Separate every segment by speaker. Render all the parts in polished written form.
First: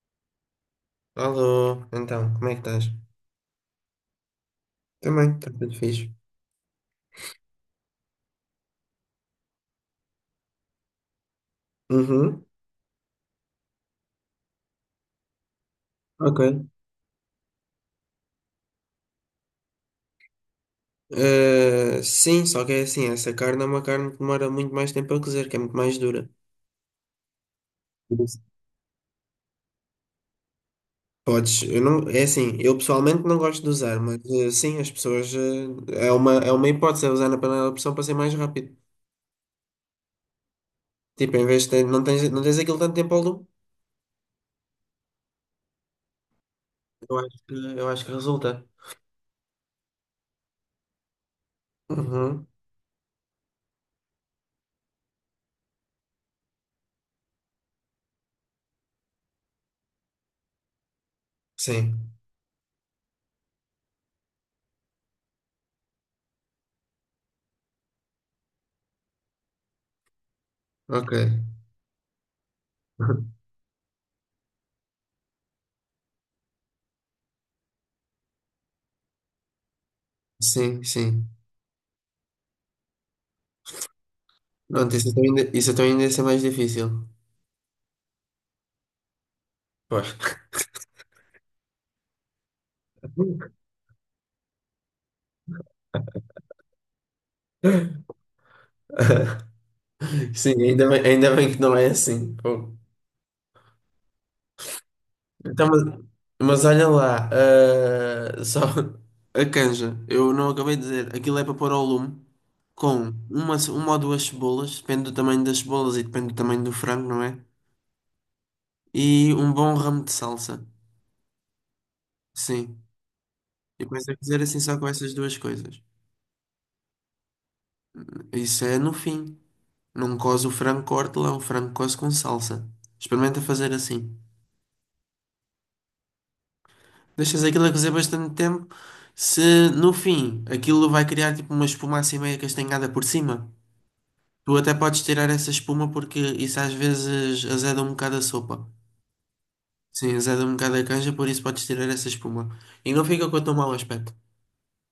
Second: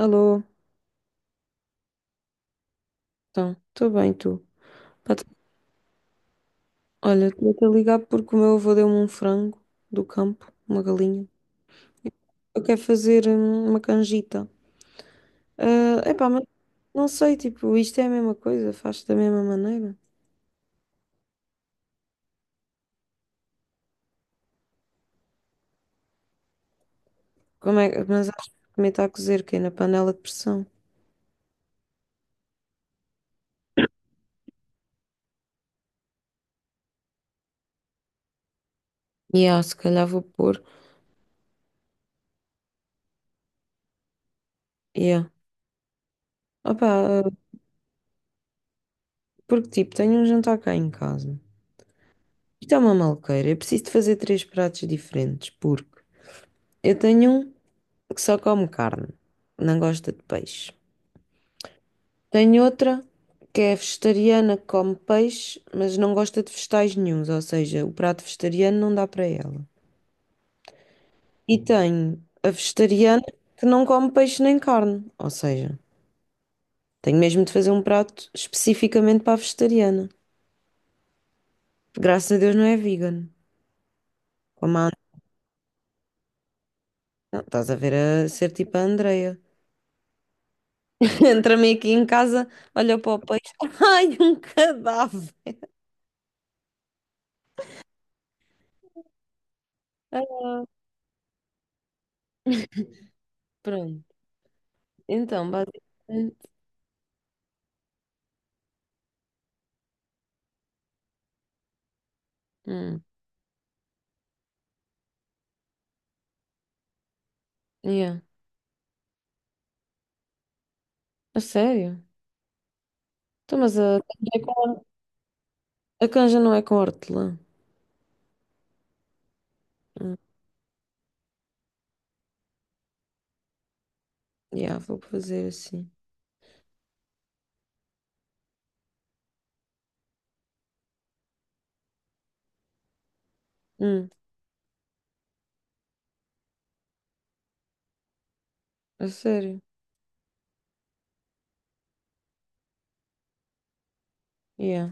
Speaker 1: Alô,
Speaker 2: Alô, então, como é que estás?
Speaker 1: então, estou bem, tu? Pá,
Speaker 2: Também, está tudo fixe.
Speaker 1: olha, estou a ligar porque o meu avô deu-me um frango do campo, uma galinha.
Speaker 2: Uhum,
Speaker 1: Eu quero fazer uma canjita. Epá, mas
Speaker 2: ok.
Speaker 1: não sei, tipo, isto é a mesma coisa, faz da mesma maneira.
Speaker 2: Sim, só que é assim, essa carne é uma carne que demora muito mais tempo a cozer, que é muito mais dura.
Speaker 1: Como é, mas
Speaker 2: Isso.
Speaker 1: acho que também está a cozer, que é na panela de pressão.
Speaker 2: Podes, eu não, é assim, eu pessoalmente não gosto de usar, mas sim, as pessoas, é uma hipótese, é usar na panela de pressão para ser mais rápido.
Speaker 1: E se calhar vou pôr.
Speaker 2: Tipo, em vez de ter, não tens aquilo tanto tempo ao lume.
Speaker 1: Yeah. Opá,
Speaker 2: Eu acho que, eu acho que resulta.
Speaker 1: porque tipo, tenho um jantar cá em casa.
Speaker 2: Uhum,
Speaker 1: Isto é uma malqueira, eu preciso de fazer três pratos diferentes, porque eu tenho um. Que só come carne, não gosta de peixe.
Speaker 2: sim,
Speaker 1: Tem outra que é vegetariana, que come peixe, mas não gosta de vegetais nenhuns, ou seja, o prato vegetariano não dá para ela.
Speaker 2: ok.
Speaker 1: E tenho a vegetariana que não come peixe nem carne, ou seja, tenho mesmo de fazer um prato especificamente para a vegetariana.
Speaker 2: Sim, sim.
Speaker 1: Graças a Deus não é vegan. Como a...
Speaker 2: Pronto, isso então ainda ia ser mais difícil.
Speaker 1: Não, estás a ver, a ser tipo a Andreia.
Speaker 2: Pois.
Speaker 1: Entra-me aqui em casa, olha para o peixe, ai, um cadáver.
Speaker 2: Sim, ainda bem que não é assim. Pô.
Speaker 1: Pronto, então,
Speaker 2: Então, mas,
Speaker 1: basicamente.
Speaker 2: mas olha lá, só a canja, eu não acabei de dizer, aquilo é para pôr ao lume
Speaker 1: Hum,
Speaker 2: com uma ou duas cebolas, depende do tamanho das cebolas e depende do tamanho do frango, não é?
Speaker 1: yeah.
Speaker 2: E um bom ramo de salsa,
Speaker 1: A sério?
Speaker 2: sim.
Speaker 1: Então, mas
Speaker 2: E depois a cozer assim só com essas duas coisas.
Speaker 1: a canja não é com hortelã.
Speaker 2: Isso é no fim.
Speaker 1: Hum,
Speaker 2: Não coze o frango com hortelã, o frango coze com salsa. Experimenta fazer assim.
Speaker 1: yeah, vou fazer assim.
Speaker 2: Deixas aquilo a cozer bastante tempo, se no fim aquilo vai criar tipo uma espuma assim meio castanhada por cima,
Speaker 1: Hum,
Speaker 2: tu até podes tirar essa espuma porque isso às vezes azeda um bocado a sopa.
Speaker 1: a sério?
Speaker 2: Sim, azeda um bocado a canja, por isso podes tirar essa espuma. E não fica com tão mau aspecto.
Speaker 1: Yeah.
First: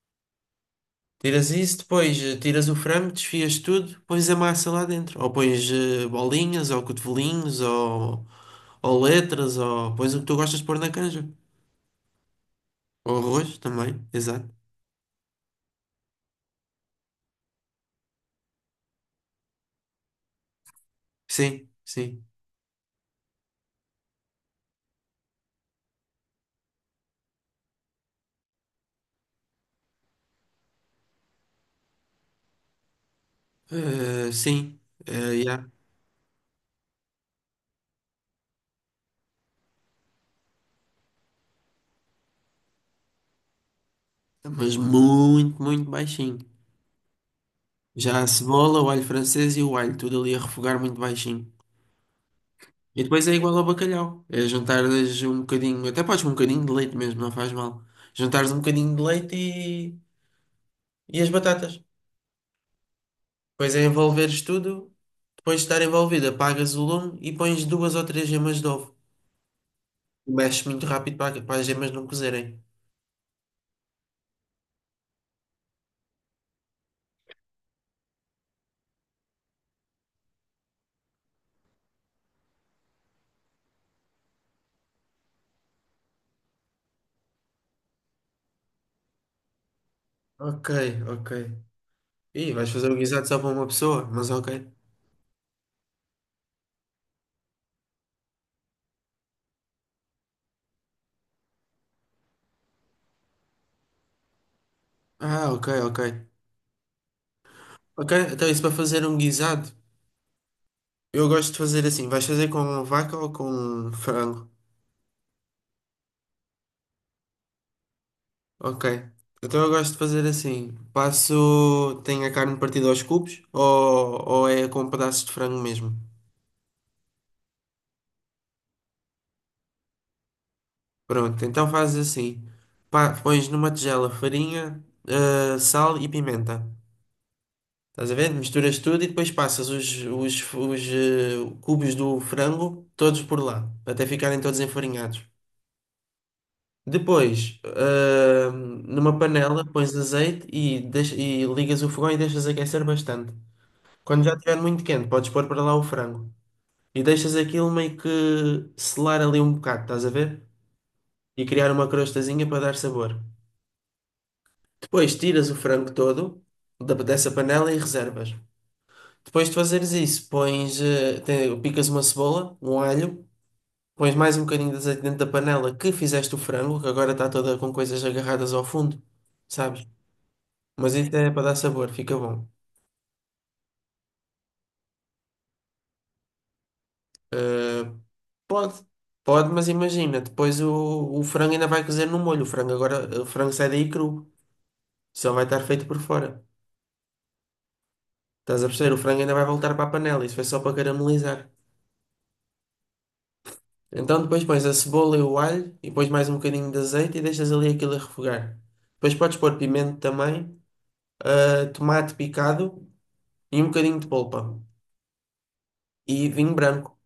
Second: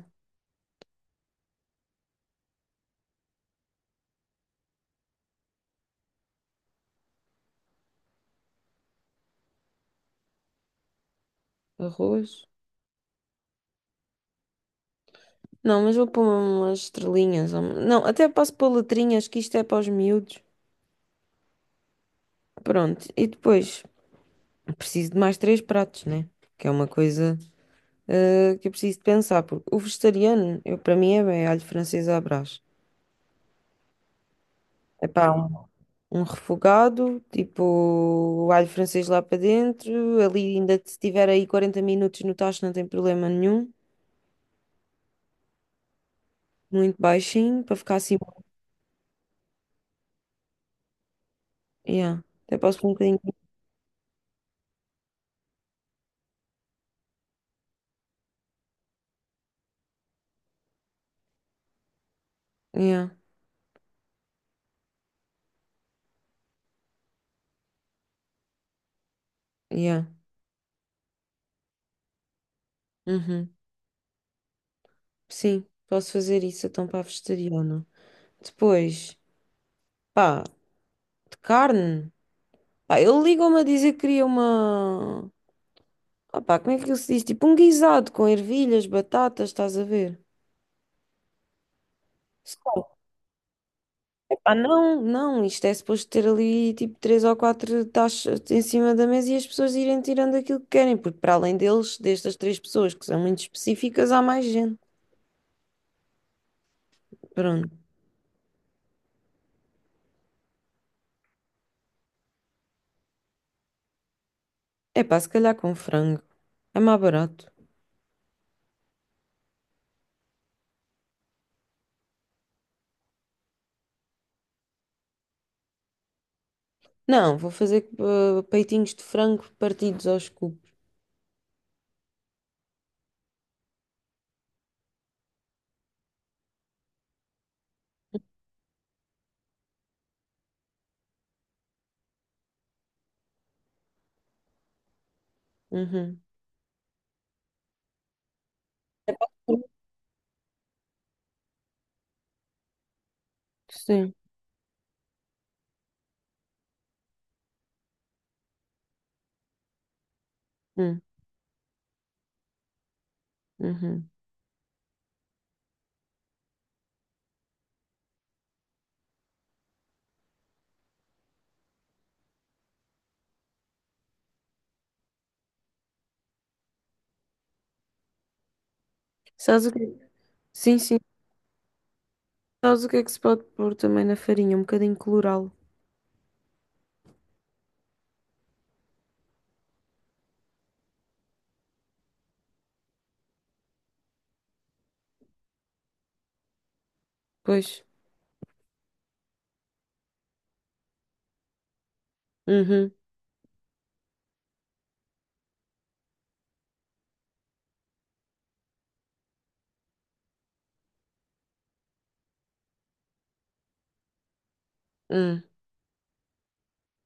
Speaker 2: Tiras isso, depois tiras o frango, desfias tudo, pões a massa lá dentro. Ou pões bolinhas, ou cotovelinhos, ou letras, ou pões o que tu gostas de pôr na canja.
Speaker 1: Arroz?
Speaker 2: Ou arroz também, exato.
Speaker 1: Não, mas vou pôr umas estrelinhas. Não, até posso pôr letrinhas, que isto é para os miúdos.
Speaker 2: Sim, sim.
Speaker 1: Pronto, e depois preciso de mais três pratos, né? Que é uma coisa que eu preciso de pensar, porque o vegetariano, eu, para mim, é bem alho francês à brás.
Speaker 2: Eh, sim,
Speaker 1: Epá,
Speaker 2: yeah.
Speaker 1: um refogado, tipo alho francês lá para dentro. Ali, ainda se tiver aí 40 minutos no tacho, não tem problema nenhum.
Speaker 2: Mas muito, muito baixinho.
Speaker 1: Muito baixinho, para ficar assim.
Speaker 2: Já a cebola, o alho francês e o alho, tudo ali a refogar muito baixinho.
Speaker 1: Yeah. Até posso pôr um
Speaker 2: E
Speaker 1: bocadinho.
Speaker 2: depois é igual ao bacalhau. É jantares um bocadinho, até podes um bocadinho de leite mesmo, não faz mal. Jantares um bocadinho de leite e as batatas.
Speaker 1: Yeah,
Speaker 2: Depois é envolveres tudo, depois de estar envolvido, apagas o lume e pões duas ou três gemas de ovo.
Speaker 1: yeah.
Speaker 2: Mexes muito rápido para as gemas não cozerem.
Speaker 1: Uhum. Sim, posso fazer isso então para a vegetariana. Depois, pá, de carne. Pá, ele ligou-me a dizer que queria uma. Ah, pá, como é que ele se diz? Tipo um guisado com ervilhas, batatas, estás a ver?
Speaker 2: Ok, ok. Ih, vais fazer o guisado só para uma pessoa, mas
Speaker 1: Ah,
Speaker 2: ok.
Speaker 1: não, não, isto é suposto ter ali tipo três ou quatro taxas em cima da mesa e as pessoas irem tirando aquilo que querem, porque para além deles, destas três pessoas que são muito específicas, há mais gente.
Speaker 2: Ah, ok, ok.
Speaker 1: Pronto.
Speaker 2: Ok, então isso para fazer um guisado. Eu gosto de fazer assim. Vais fazer com vaca ou com frango?
Speaker 1: É pá, se calhar com frango. É mais barato.
Speaker 2: Ok. Então eu gosto de fazer assim. Passo. Tenho a carne partida aos cubos ou é com pedaços de frango mesmo?
Speaker 1: Não, vou fazer peitinhos de frango partidos aos cubos.
Speaker 2: Pronto, então fazes assim. Pá, pões numa tigela farinha, sal e pimenta. Estás a ver? Misturas tudo e depois passas os, cubos do frango todos por lá, até ficarem todos enfarinhados.
Speaker 1: Uhum.
Speaker 2: Depois, numa panela, pões azeite e, e ligas o fogão e deixas aquecer bastante.
Speaker 1: Sim.
Speaker 2: Quando já estiver muito quente, podes pôr para lá o frango. E deixas aquilo meio que selar ali um bocado, estás a ver?
Speaker 1: Hum,
Speaker 2: E criar uma crostazinha para dar sabor.
Speaker 1: uhum.
Speaker 2: Depois tiras o frango todo dessa panela e reservas. Depois de fazeres isso, pões, picas uma cebola, um alho, pões mais um bocadinho de azeite dentro da panela que fizeste o frango, que agora está toda com coisas agarradas ao fundo,
Speaker 1: Sabes o
Speaker 2: sabes?
Speaker 1: que... Sim,
Speaker 2: Mas
Speaker 1: sim.
Speaker 2: isso é para dar sabor, fica bom.
Speaker 1: Sabes o que é que se pode pôr também na farinha? Um bocadinho colorau.
Speaker 2: Ah, pode, pode, mas imagina, o frango ainda vai cozer no molho. O frango sai daí cru, só vai estar feito por fora.
Speaker 1: Pois.
Speaker 2: Estás a perceber? O frango ainda vai voltar para a panela, isso foi só para caramelizar.
Speaker 1: Uhum.
Speaker 2: Então depois pões a cebola e o alho, e pões mais um bocadinho de azeite e deixas ali aquilo a refogar. Depois podes pôr pimento também, tomate picado e um bocadinho de polpa.
Speaker 1: Hum,
Speaker 2: E vinho branco.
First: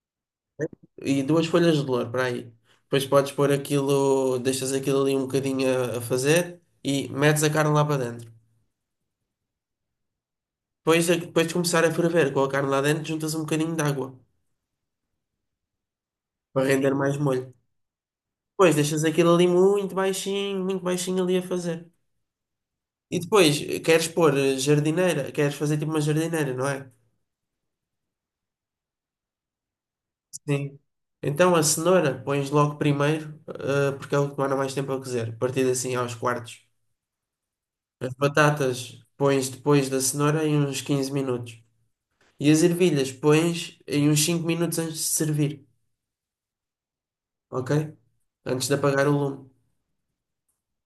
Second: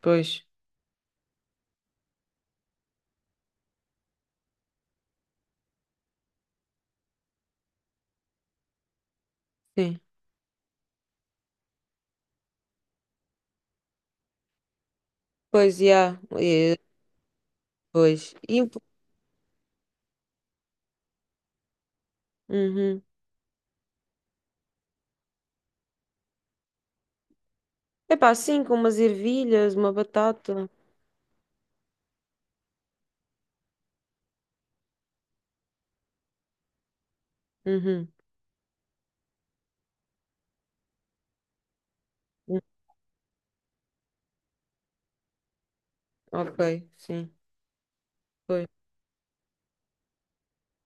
Speaker 1: pois.
Speaker 2: E duas folhas de louro para aí. Depois podes pôr aquilo, deixas aquilo ali um bocadinho a fazer e metes a carne lá para dentro.
Speaker 1: Sim.
Speaker 2: Depois, depois de começar a ferver com a carne lá dentro, juntas um bocadinho de água
Speaker 1: Pois, já.
Speaker 2: para
Speaker 1: É,
Speaker 2: render mais molho.
Speaker 1: pois.
Speaker 2: Depois deixas aquilo ali muito baixinho ali a fazer.
Speaker 1: Uhum.
Speaker 2: E depois queres pôr jardineira, queres fazer tipo uma jardineira, não é?
Speaker 1: Epá, sim, com umas ervilhas, uma batata.
Speaker 2: Sim. Então a cenoura pões logo primeiro, porque é o que demora mais tempo a cozer. Partido assim aos quartos.
Speaker 1: Uhum.
Speaker 2: As batatas pões depois da cenoura em uns 15 minutos. E
Speaker 1: Hum,
Speaker 2: as ervilhas pões em uns 5 minutos antes de servir,
Speaker 1: ok, sim.
Speaker 2: ok?
Speaker 1: Pois,
Speaker 2: Antes de apagar o lume.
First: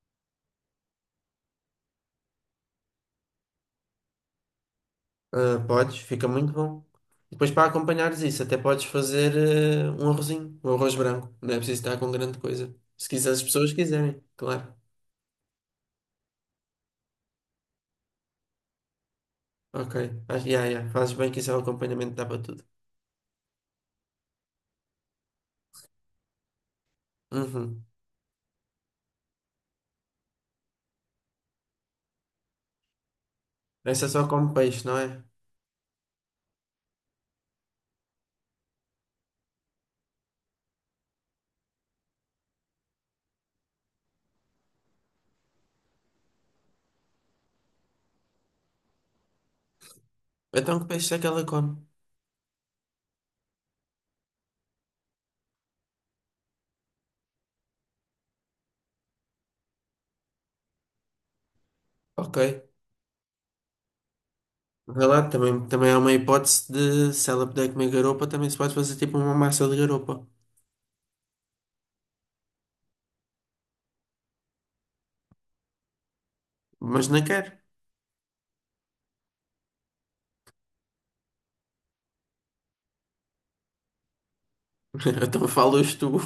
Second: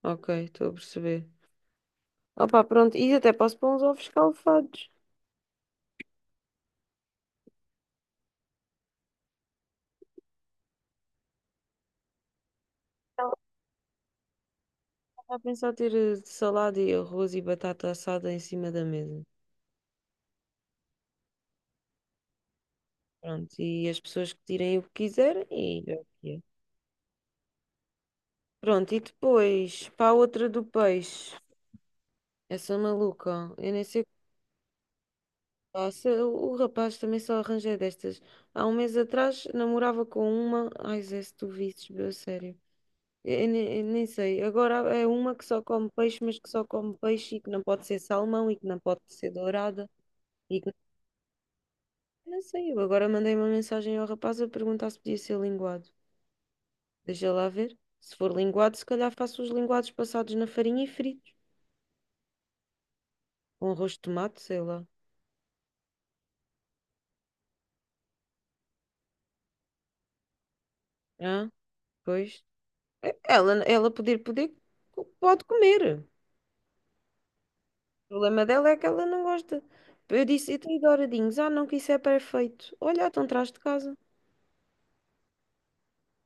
Speaker 1: ok, estou a perceber. Opa, pronto. E até posso pôr uns ovos escalfados.
Speaker 2: Ah, podes, fica muito bom. Depois para acompanhares isso, até podes fazer um arrozinho, um arroz branco. Não é preciso estar com grande coisa. Se quiser,
Speaker 1: Estava
Speaker 2: as pessoas quiserem, claro.
Speaker 1: a pensar ter salada e arroz e batata assada em cima da mesa.
Speaker 2: Ok, yeah, yeah. Fazes bem que isso é o acompanhamento, dá para tudo.
Speaker 1: Pronto, e as pessoas que tirem o que quiserem e... é o que é.
Speaker 2: Uhum.
Speaker 1: Pronto, e depois, para a outra do peixe. Essa maluca, eu nem sei.
Speaker 2: Essa é só come peixe, não é?
Speaker 1: Nossa, o rapaz também só arranjei destas. Há um mês atrás namorava com uma. Ai, Zé, se tu visses, meu, a sério. Eu nem sei. Agora é uma que só come peixe, mas que só come peixe e que não pode ser salmão e que não pode ser dourada. E que
Speaker 2: Então que peixe é que ela come?
Speaker 1: não sei. Eu agora mandei uma mensagem ao rapaz a perguntar se podia ser linguado. Deixa lá ver. Se for linguado, se calhar faço os linguados passados na farinha e fritos.
Speaker 2: Ok.
Speaker 1: Com arroz de tomate, sei lá.
Speaker 2: Vai lá, também, também é uma hipótese de se ela puder comer garopa, também se pode fazer tipo uma massa de garopa.
Speaker 1: Ah, pois. Ela, ela poder, poder, pode comer.
Speaker 2: Mas não quero
Speaker 1: O problema dela é que ela não gosta. Eu disse, e tem douradinhos? Ah, não, que isso é perfeito. Olha, então traz de casa.
Speaker 2: então falas tu.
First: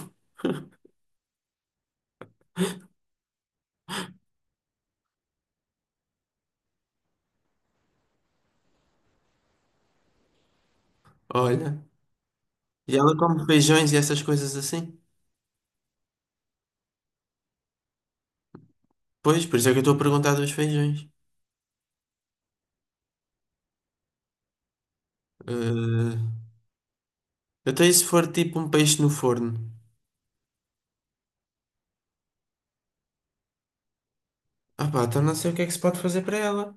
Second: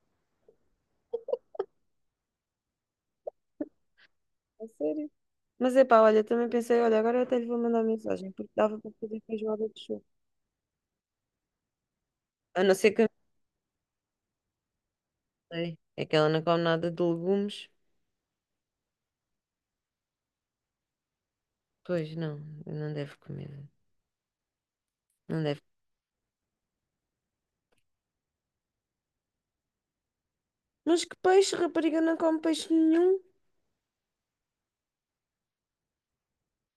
Speaker 1: A sério? Mas é pá, olha, também pensei, olha, agora eu até lhe vou mandar mensagem, porque dava para fazer feijoada de chuva.
Speaker 2: Olha.
Speaker 1: A não ser
Speaker 2: E
Speaker 1: que eu
Speaker 2: ela come feijões e essas coisas assim?
Speaker 1: não sei. É que ela não come nada de legumes.
Speaker 2: Pois, por isso é que eu estou a perguntar dos feijões.
Speaker 1: Pois não, não deve comer. Não deve.
Speaker 2: Eh, até e se for tipo um peixe no forno?
Speaker 1: Mas que peixe, rapariga, não come peixe nenhum.
Speaker 2: Ah pá, então não sei o que é que se pode fazer para ela.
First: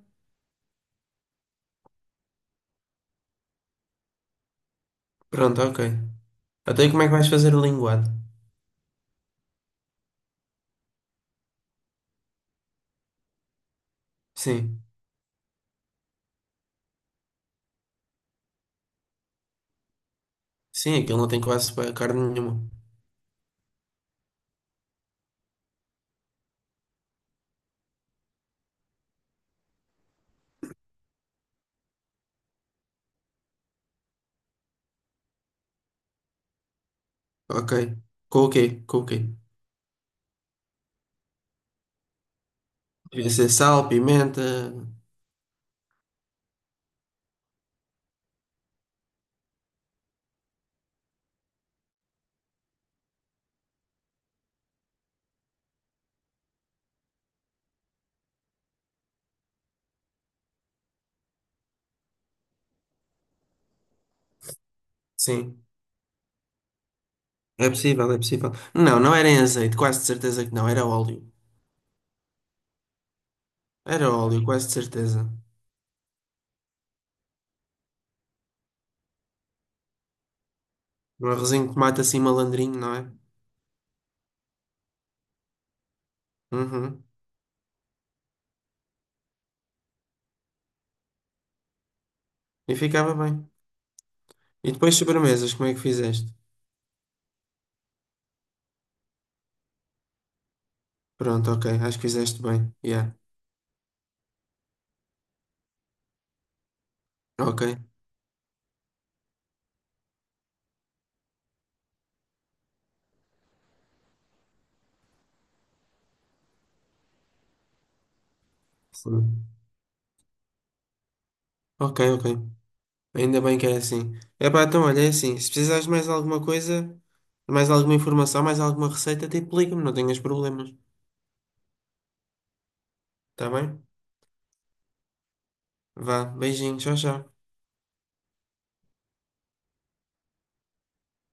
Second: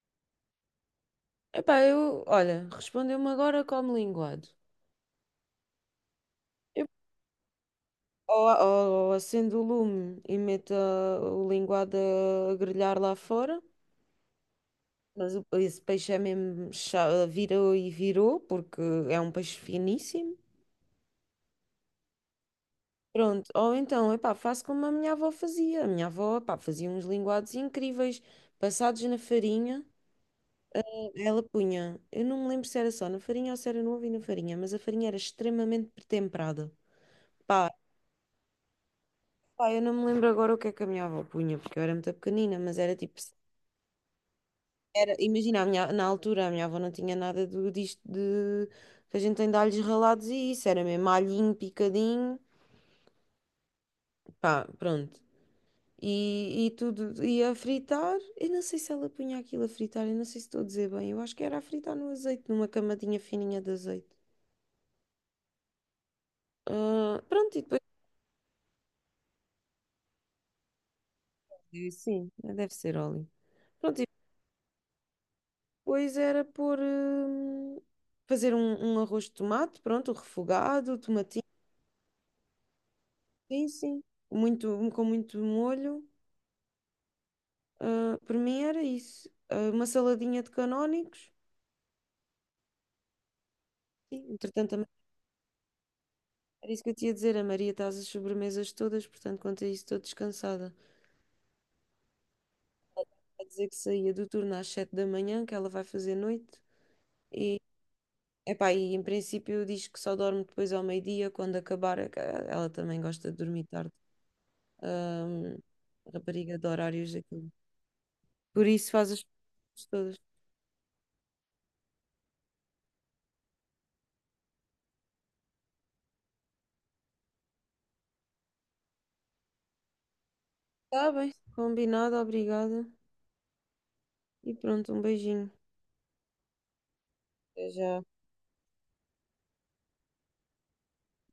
Speaker 1: Epá, eu, olha, respondeu-me agora como linguado.
Speaker 2: Pronto, ok. Até
Speaker 1: Eu,
Speaker 2: e como é que vais fazer o linguado?
Speaker 1: ou acendo o lume e meto o linguado a grelhar lá fora.
Speaker 2: Sim.
Speaker 1: Mas esse peixe é mesmo, virou e virou, porque é um peixe finíssimo.
Speaker 2: Sim, aquilo não tem quase carne nenhuma.
Speaker 1: Pronto, ou então, epá, faço como a minha avó fazia. A minha avó, epá, fazia uns linguados incríveis, passados na farinha. Ela punha, eu não me lembro se era só na farinha ou se era no ovo e na farinha, mas a farinha era extremamente temperada. Pá,
Speaker 2: Ok. Com o quê? Com o quê?
Speaker 1: pá, eu não me lembro agora o que é que a minha avó punha, porque eu era muito pequenina, mas era tipo...
Speaker 2: Devia ser sal, pimenta.
Speaker 1: Era, imagina, na altura a minha avó não tinha nada do, disto de que a gente tem de alhos ralados e isso, era mesmo alhinho picadinho, pá, pronto. E tudo ia a fritar. Eu não sei se ela punha aquilo a fritar, eu não sei se estou a dizer bem. Eu acho que era a fritar no azeite, numa camadinha fininha de azeite.
Speaker 2: Sim.
Speaker 1: Ah, pronto, e
Speaker 2: É
Speaker 1: depois.
Speaker 2: possível, é possível. Não, não era em azeite, quase de certeza que não, era óleo.
Speaker 1: Sim, deve ser óleo. Pronto, e
Speaker 2: Era óleo, quase de certeza.
Speaker 1: depois era pôr. Fazer um, arroz de tomate, pronto, refogado,
Speaker 2: Um
Speaker 1: tomatinho,
Speaker 2: arrozinho de tomate assim malandrinho, não é?
Speaker 1: sim, sim. Muito, com muito molho.
Speaker 2: Uhum.
Speaker 1: Ah, por mim era isso. Ah, uma saladinha de canónicos.
Speaker 2: E ficava bem.
Speaker 1: Sim, entretanto,
Speaker 2: E
Speaker 1: também
Speaker 2: depois sobremesas, como é que fizeste?
Speaker 1: era isso que eu tinha a dizer. A Maria está às sobremesas todas, portanto, quanto a isso, estou descansada.
Speaker 2: Pronto, ok, acho que fizeste bem. Yeah.
Speaker 1: A dizer que saía do turno às 7 da manhã, que ela vai fazer noite. E,
Speaker 2: Ok.
Speaker 1: epá, e em princípio diz que só dorme depois ao meio-dia, quando acabar. É que ela também gosta de dormir tarde. Ahm, rapariga de horários, aquilo. Por isso faz as
Speaker 2: Sim.
Speaker 1: coisas todas.
Speaker 2: Ok, ok. Ainda bem que é assim. Epá, então olha, é assim, se precisares de mais alguma coisa, mais alguma informação, mais alguma receita, tipo, liga-me, não tenhas problemas.
Speaker 1: Está bem, combinado, obrigada.
Speaker 2: Tá bem?
Speaker 1: E pronto, um beijinho.
Speaker 2: Vá, beijinho, tchau, tchau.
Speaker 1: Até já.